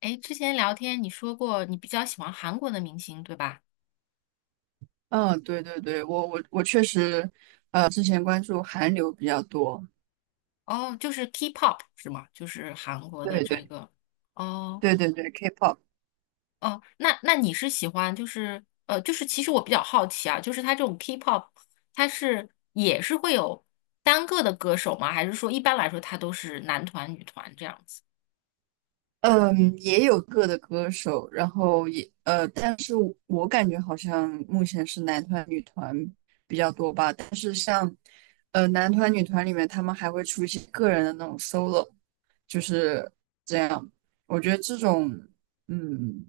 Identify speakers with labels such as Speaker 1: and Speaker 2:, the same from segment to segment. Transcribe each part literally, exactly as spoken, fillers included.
Speaker 1: 哎，之前聊天你说过你比较喜欢韩国的明星，对吧？
Speaker 2: 嗯，对对对，我我我确实，呃，之前关注韩流比较多。
Speaker 1: 哦，就是 K-pop 是吗？就是韩国的
Speaker 2: 对
Speaker 1: 这
Speaker 2: 对
Speaker 1: 个。哦
Speaker 2: 对对对，K-pop。
Speaker 1: 哦，那那你是喜欢就是呃，就是其实我比较好奇啊，就是它这种 K-pop，它是也是会有单个的歌手吗？还是说一般来说它都是男团、女团这样子？
Speaker 2: 嗯，也有个的歌手，然后也呃，但是我我感觉好像目前是男团女团比较多吧，但是像呃男团女团里面，他们还会出一些个人的那种 solo，就是这样，我觉得这种嗯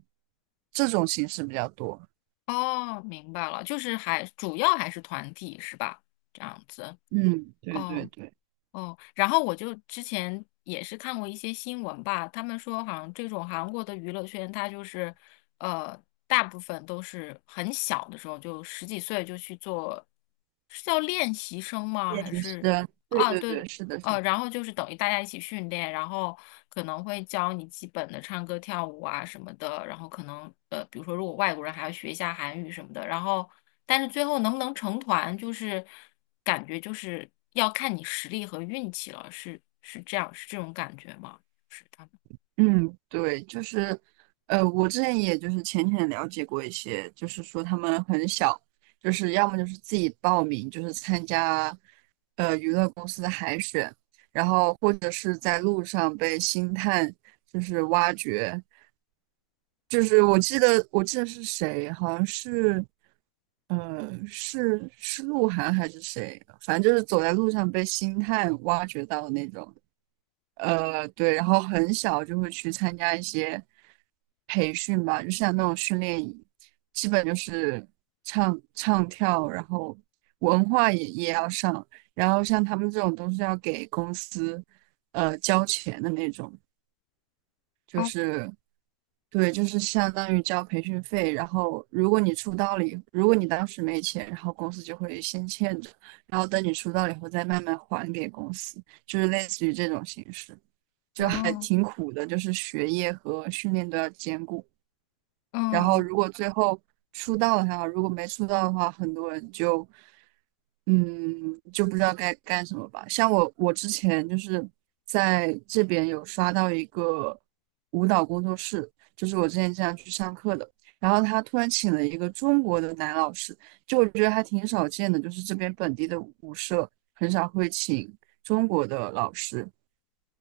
Speaker 2: 这种形式比较多。
Speaker 1: 哦，明白了，就是还主要还是团体是吧？这样子。
Speaker 2: 嗯，对对
Speaker 1: 哦。
Speaker 2: 对，
Speaker 1: 哦，然后我就之前也是看过一些新闻吧，他们说好像这种韩国的娱乐圈，它就是呃，大部分都是很小的时候，就十几岁就去做，是叫练习生吗？
Speaker 2: 也
Speaker 1: 还
Speaker 2: 习是
Speaker 1: 是
Speaker 2: 对
Speaker 1: 啊，
Speaker 2: 对对，
Speaker 1: 对，
Speaker 2: 是的是
Speaker 1: 呃，
Speaker 2: 的。
Speaker 1: 然后就是等于大家一起训练，然后可能会教你基本的唱歌、跳舞啊什么的，然后可能呃，比如说如果外国人还要学一下韩语什么的，然后但是最后能不能成团，就是感觉就是要看你实力和运气了，是是这样，是这种感觉吗？就是他们。
Speaker 2: 嗯，对，就是，呃，我之前也就是浅浅了解过一些，就是说他们很小，就是要么就是自己报名，就是参加，呃，娱乐公司的海选，然后或者是在路上被星探就是挖掘，就是我记得我记得是谁，好像是，呃，是是鹿晗还是谁，反正就是走在路上被星探挖掘到的那种。呃，对，然后很小就会去参加一些培训吧，就像那种训练营，基本就是唱唱跳，然后文化也也要上，然后像他们这种都是要给公司呃交钱的那种，就
Speaker 1: 哦
Speaker 2: 是。对，就是相当于交培训费，然后如果你出道了以，如果你当时没钱，然后公司就会先欠着，然后等你出道了以后再慢慢还给公司，就是类似于这种形式，就还
Speaker 1: 哦，
Speaker 2: 挺苦的，就是学业和训练都要兼顾。然后
Speaker 1: 嗯，
Speaker 2: 如果最后出道了还好，如果没出道的话，很多人就嗯就不知道该干什么吧。像我，我之前就是在这边有刷到一个舞蹈工作室，就是我之前经常去上课的。然后他突然请了一个中国的男老师，就我觉得还挺少见的，就是这边本地的舞社很少会请中国的老师。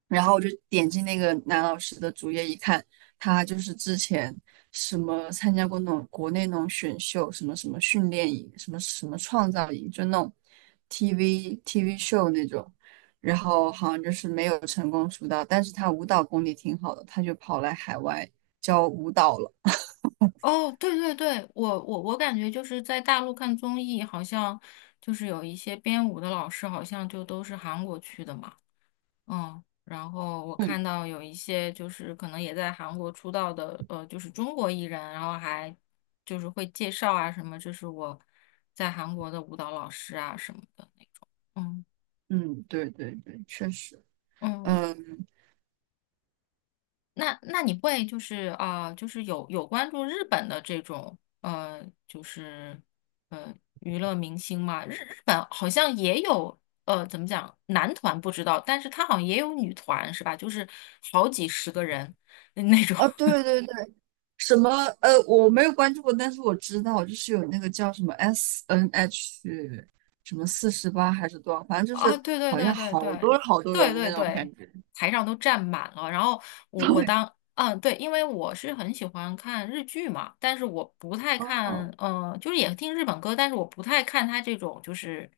Speaker 2: 然后我就点进那个男老师的主页一看，他就是之前什么参加过那种国内那种选秀，什么什么训练营，什么什么创造营，就那种 TV T V 秀那种。然后好像就是没有成功出道，但是他舞蹈功底挺好的，他就跑来海外教舞蹈了。
Speaker 1: 哦，对对对，我我我感觉就是在大陆看综艺，好像就是有一些编舞的老师，好像就都是韩国去的嘛。嗯，然后我
Speaker 2: 嗯
Speaker 1: 看到有一些就是可能也在韩国出道的，呃，就是中国艺人，然后还就是会介绍啊什么，这是我在韩国的舞蹈老师啊什么的那种。嗯
Speaker 2: 嗯，对对对，确实。
Speaker 1: 嗯，我
Speaker 2: 嗯，
Speaker 1: 那那你会就是啊、呃就是有有关注日本的这种呃，就是呃娱乐明星吗？日日本好像也有呃，怎么讲，男团不知道，但是他好像也有女团是吧？就是好几十个人嗯那种。
Speaker 2: 啊，对 对对。什么？呃，我没有关注过，但是我知道，就是有那个叫什么 S N H 什么四十八还是多少，反正就
Speaker 1: 啊，
Speaker 2: 是
Speaker 1: 对对
Speaker 2: 好像
Speaker 1: 对对
Speaker 2: 好
Speaker 1: 对
Speaker 2: 多好多
Speaker 1: 对
Speaker 2: 人的
Speaker 1: 对
Speaker 2: 那种感
Speaker 1: 对，
Speaker 2: 觉。
Speaker 1: 台上都站满了。然后我我当嗯对，因为我是很喜欢看日剧嘛，但是我不太看，
Speaker 2: 哦
Speaker 1: 嗯，就是也听日本歌，但是我不太看他这种就是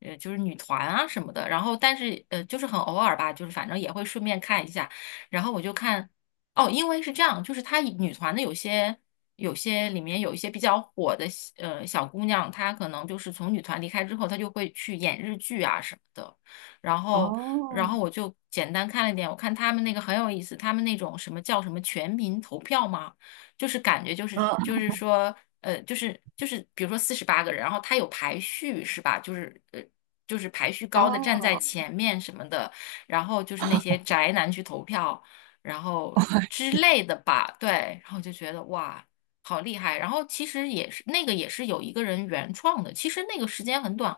Speaker 1: 呃就是女团啊什么的。然后但是呃就是很偶尔吧，就是反正也会顺便看一下。然后我就看哦，因为是这样，就是他女团的有些。有些里面有一些比较火的呃小姑娘，她可能就是从女团离开之后，她就会去演日剧啊什么的。然后，然
Speaker 2: 哦，
Speaker 1: 后我就简单看了一点，我看他们那个很有意思，他们那种什么叫什么全民投票吗？就是感觉就是就
Speaker 2: 嗯，
Speaker 1: 是说，呃，就是就是比如说四十八个人，然后他有排序是吧？就是呃。就是排序高的站在
Speaker 2: 哦，
Speaker 1: 前面什么的，然后就是那些宅男去投票，然后之类的吧，对，然后就觉得哇，好厉害。然后其实也是那个也是有一个人原创的，其实那个时间很短，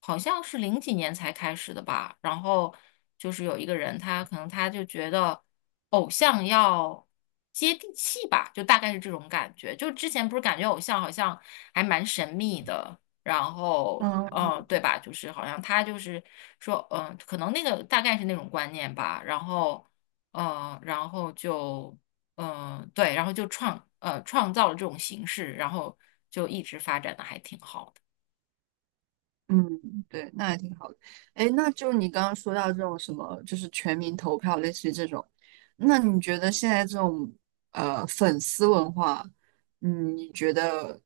Speaker 1: 好像是零几年才开始的吧。然后就是有一个人，他可能他就觉得偶像要接地气吧，就大概是这种感觉。就之前不是感觉偶像好像还蛮神秘的，然后。嗯，
Speaker 2: 嗯。
Speaker 1: 对吧？就是好像他就是说，嗯，可能那个大概是那种观念吧。然后，嗯，然后就嗯、呃对，然后就创呃创造了这种形式，然后就一直发展的还挺好的。
Speaker 2: 嗯，对，那还挺好的。哎，那就你刚刚说到这种什么，就是全民投票，类似于这种，那你觉得现在这种呃粉丝文化，嗯，你觉得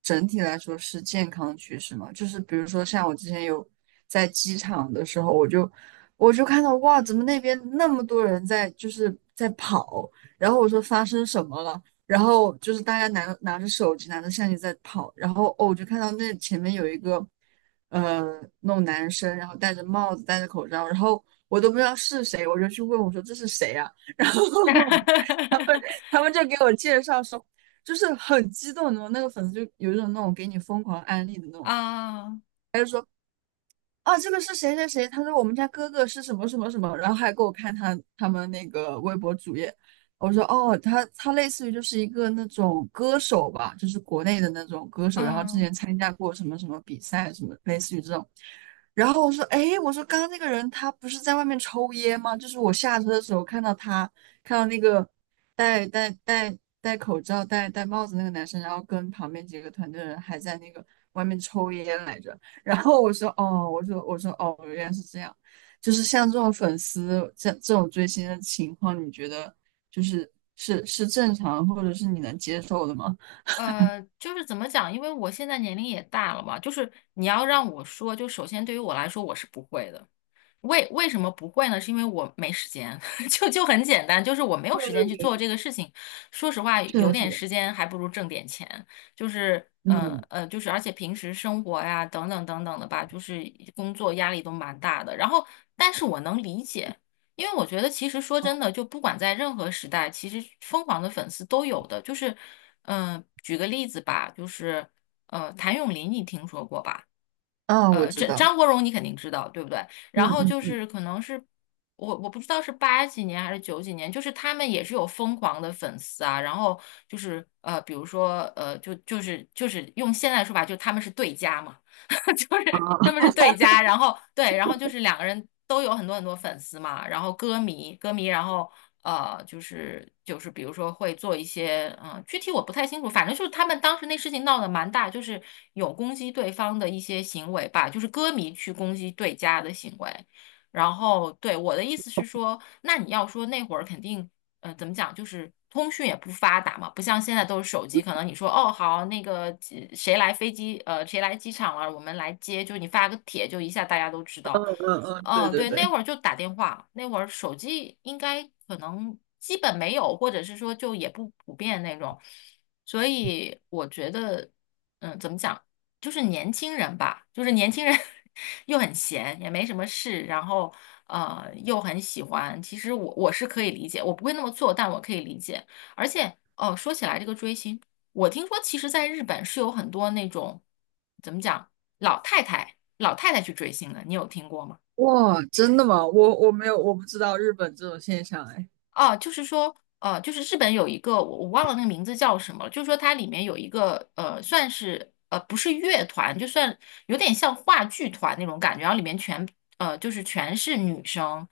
Speaker 2: 整体来说是健康的趋势吗？就是比如说像我之前有在机场的时候，我就我就看到哇，怎么那边那么多人在就是在跑，然后我说发生什么了，然后就是大家拿拿着手机拿着相机在跑，然后哦，我就看到那前面有一个呃那种男生，然后戴着帽子戴着口罩，然后我都不知道是谁，我就去问我说这是谁啊？然后 他们就给我介绍说，就是很激动的那种，那个粉丝就有一种那种给你疯狂安利的那种
Speaker 1: 啊，
Speaker 2: 啊，这个是谁谁谁？他说我们家哥哥是什么什么什么，然后还给我看他他们那个微博主页。我说哦，他他类似于就是一个那种歌手吧，就是国内的那种歌手，然后之
Speaker 1: 嗯，
Speaker 2: 前参加过什么什么比赛，什么类似于这种。然后我说，哎，我说刚刚那个人他不是在外面抽烟吗？就是我下车的时候看到他，看到那个戴戴戴戴口罩、戴戴帽子那个男生，然后跟旁边几个团队的人还在那个外面抽烟来着。然后我说，哦，我说我说哦，原来是这样。就是像这种粉丝这这种追星的情况，你觉得就是是是正常，或者是你能接受的吗？
Speaker 1: 呃，就是怎么讲？因为我现在年龄也大了嘛，就是你要让我说，就首先对于我来说，我是不会的。为为什么不会呢？是因为我没时间，就就很简单，就是我没有
Speaker 2: 对
Speaker 1: 时
Speaker 2: 对
Speaker 1: 间去做
Speaker 2: 对，
Speaker 1: 这个事情。说实话，
Speaker 2: 是
Speaker 1: 有
Speaker 2: 的，是
Speaker 1: 点
Speaker 2: 的。
Speaker 1: 时间还不如挣点钱，就是呃
Speaker 2: 嗯，
Speaker 1: 呃，就是而且平时生活呀等等等等的吧，就是工作压力都蛮大的。然后，但是我能理解，因为我觉得其实说真的，就不管在任何时代，其实疯狂的粉丝都有的。就是嗯、呃举个例子吧，就是呃，谭咏麟你听说过吧？
Speaker 2: 啊，我
Speaker 1: 呃，
Speaker 2: 知
Speaker 1: 这
Speaker 2: 道。
Speaker 1: 张国荣你肯定知道，对不对？
Speaker 2: 嗯
Speaker 1: 然后
Speaker 2: 嗯
Speaker 1: 就
Speaker 2: 嗯，
Speaker 1: 是可能是我我不知道是八几年还是九几年，就是他们也是有疯狂的粉丝啊。然后就是呃，比如说呃，就就是就是用现在的说法，就他们是对家嘛。就是他们
Speaker 2: 啊。
Speaker 1: 是对家，然后对，然后就是两个人都有很多很多粉丝嘛，然后歌迷歌迷，然后呃，就是就是比如说会做一些嗯、呃具体我不太清楚，反正就是他们当时那事情闹得蛮大，就是有攻击对方的一些行为吧，就是歌迷去攻击对家的行为。然后对我的意思是说，那你要说那会儿肯定呃，怎么讲，就是通讯也不发达嘛，不像现在都是手机，可能你说哦好，那个几谁来飞机，呃，谁来机场了，我们来接，就你发个帖，就一下大家都知
Speaker 2: 嗯
Speaker 1: 道。
Speaker 2: 嗯嗯，对
Speaker 1: 嗯，
Speaker 2: 对
Speaker 1: 对，那
Speaker 2: 对。
Speaker 1: 会儿就打电话，那会儿手机应该可能基本没有，或者是说就也不普遍那种，所以我觉得，嗯，怎么讲？就是年轻人吧，就是年轻人 又很闲，也没什么事，然后呃又很喜欢。其实我我是可以理解，我不会那么做，但我可以理解。而且哦，说起来这个追星，我听说其实在日本是有很多那种怎么讲老太太老太太去追星的，你有听过吗？
Speaker 2: 哇，真的吗？我我没有，我不知道日本这种现象哎。
Speaker 1: 哦，就是说，呃，就是日本有一个我我忘了那个名字叫什么了，就是说它里面有一个呃，算是呃不是乐团，就算有点像话剧团那种感觉，然后里面全呃就是全是女生，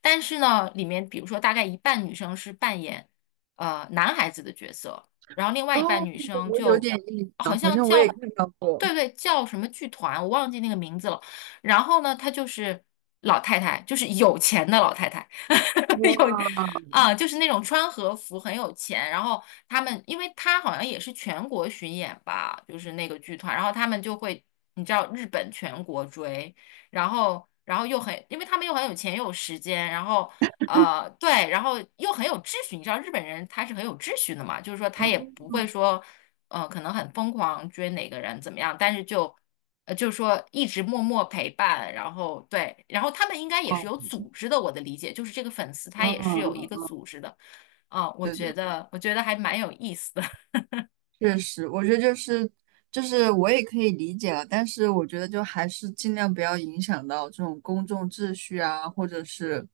Speaker 1: 但是呢，里面比如说大概一半女生是扮演呃男孩子的角色，然后另外
Speaker 2: 哦，
Speaker 1: 一半女生
Speaker 2: 我有
Speaker 1: 就
Speaker 2: 点印
Speaker 1: 好
Speaker 2: 象，好
Speaker 1: 像
Speaker 2: 像我也
Speaker 1: 叫
Speaker 2: 看到过。
Speaker 1: 对对叫什么剧团，我忘记那个名字了。然后呢，她就是老太太，就是有钱的老太太。有
Speaker 2: 哇，
Speaker 1: 啊，就是那种穿和服很有钱，然后他们，因为他好像也是全国巡演吧，就是那个剧团，然后他们就会，你知道日本全国追，然后然后又很，因为他们又很有钱又有时间，然后呃对，然后又很有秩序，你知道日本人他是很有秩序的嘛，就是说他
Speaker 2: 嗯，
Speaker 1: 也不会说，呃，可能很疯狂追哪个人怎么样，但是就。呃，就是说一直默默陪伴，然后对，然后他们应该也
Speaker 2: 哦，
Speaker 1: 是有组织的，我的理解就是这个粉丝
Speaker 2: 嗯
Speaker 1: 他也是
Speaker 2: 嗯
Speaker 1: 有一个
Speaker 2: 嗯，
Speaker 1: 组织的，啊、我
Speaker 2: 对对。
Speaker 1: 觉得我觉得还蛮有意思的，
Speaker 2: 确实，我觉得就是就是我也可以理解了，但是我觉得就还是尽量不要影响到这种公众秩序啊，或者是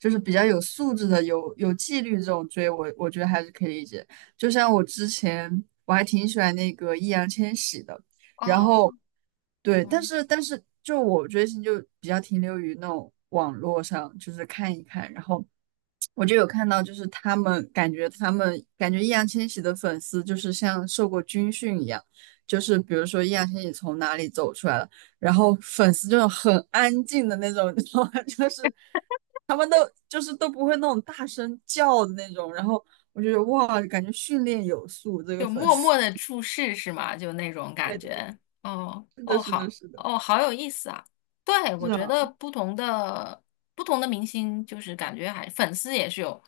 Speaker 2: 就是比较有素质的、有有纪律这种追我，我觉得还是可以理解。就像我之前我还挺喜欢那个易烊千玺的，然后。
Speaker 1: 哦，
Speaker 2: 对，但
Speaker 1: 嗯。
Speaker 2: 是但是就我追星就比较停留于那种网络上，就是看一看，然后我就有看到，就是他们感觉他们感觉易烊千玺的粉丝就是像受过军训一样，就是比如说易烊千玺从哪里走出来了，然后粉丝就很安静的那种，你知道吗？就是就是都不会那种大声叫的那种，然后我就觉得哇，感觉训练有素，这个
Speaker 1: 就
Speaker 2: 粉
Speaker 1: 默
Speaker 2: 丝，
Speaker 1: 默的注视是吗？就那种 感
Speaker 2: 对的，
Speaker 1: 觉。哦
Speaker 2: 是的，
Speaker 1: 哦，
Speaker 2: 是的，
Speaker 1: 好
Speaker 2: 是的，
Speaker 1: 哦，好有意思啊！对，我
Speaker 2: 是啊，
Speaker 1: 觉得不同的不同的明星，就是感觉还粉丝也是有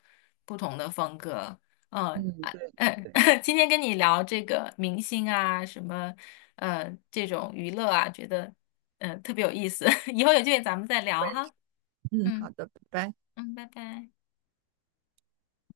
Speaker 1: 不同的风格。嗯，
Speaker 2: 嗯，
Speaker 1: 啊，
Speaker 2: 对，
Speaker 1: 嗯，今天跟你聊这个明星啊，什么呃这种娱乐啊，觉得嗯、呃特别有意思。以后有机会咱们再
Speaker 2: 我
Speaker 1: 聊
Speaker 2: 也是。
Speaker 1: 哈。
Speaker 2: 嗯，好
Speaker 1: 嗯
Speaker 2: 的，拜拜。
Speaker 1: 嗯，拜拜。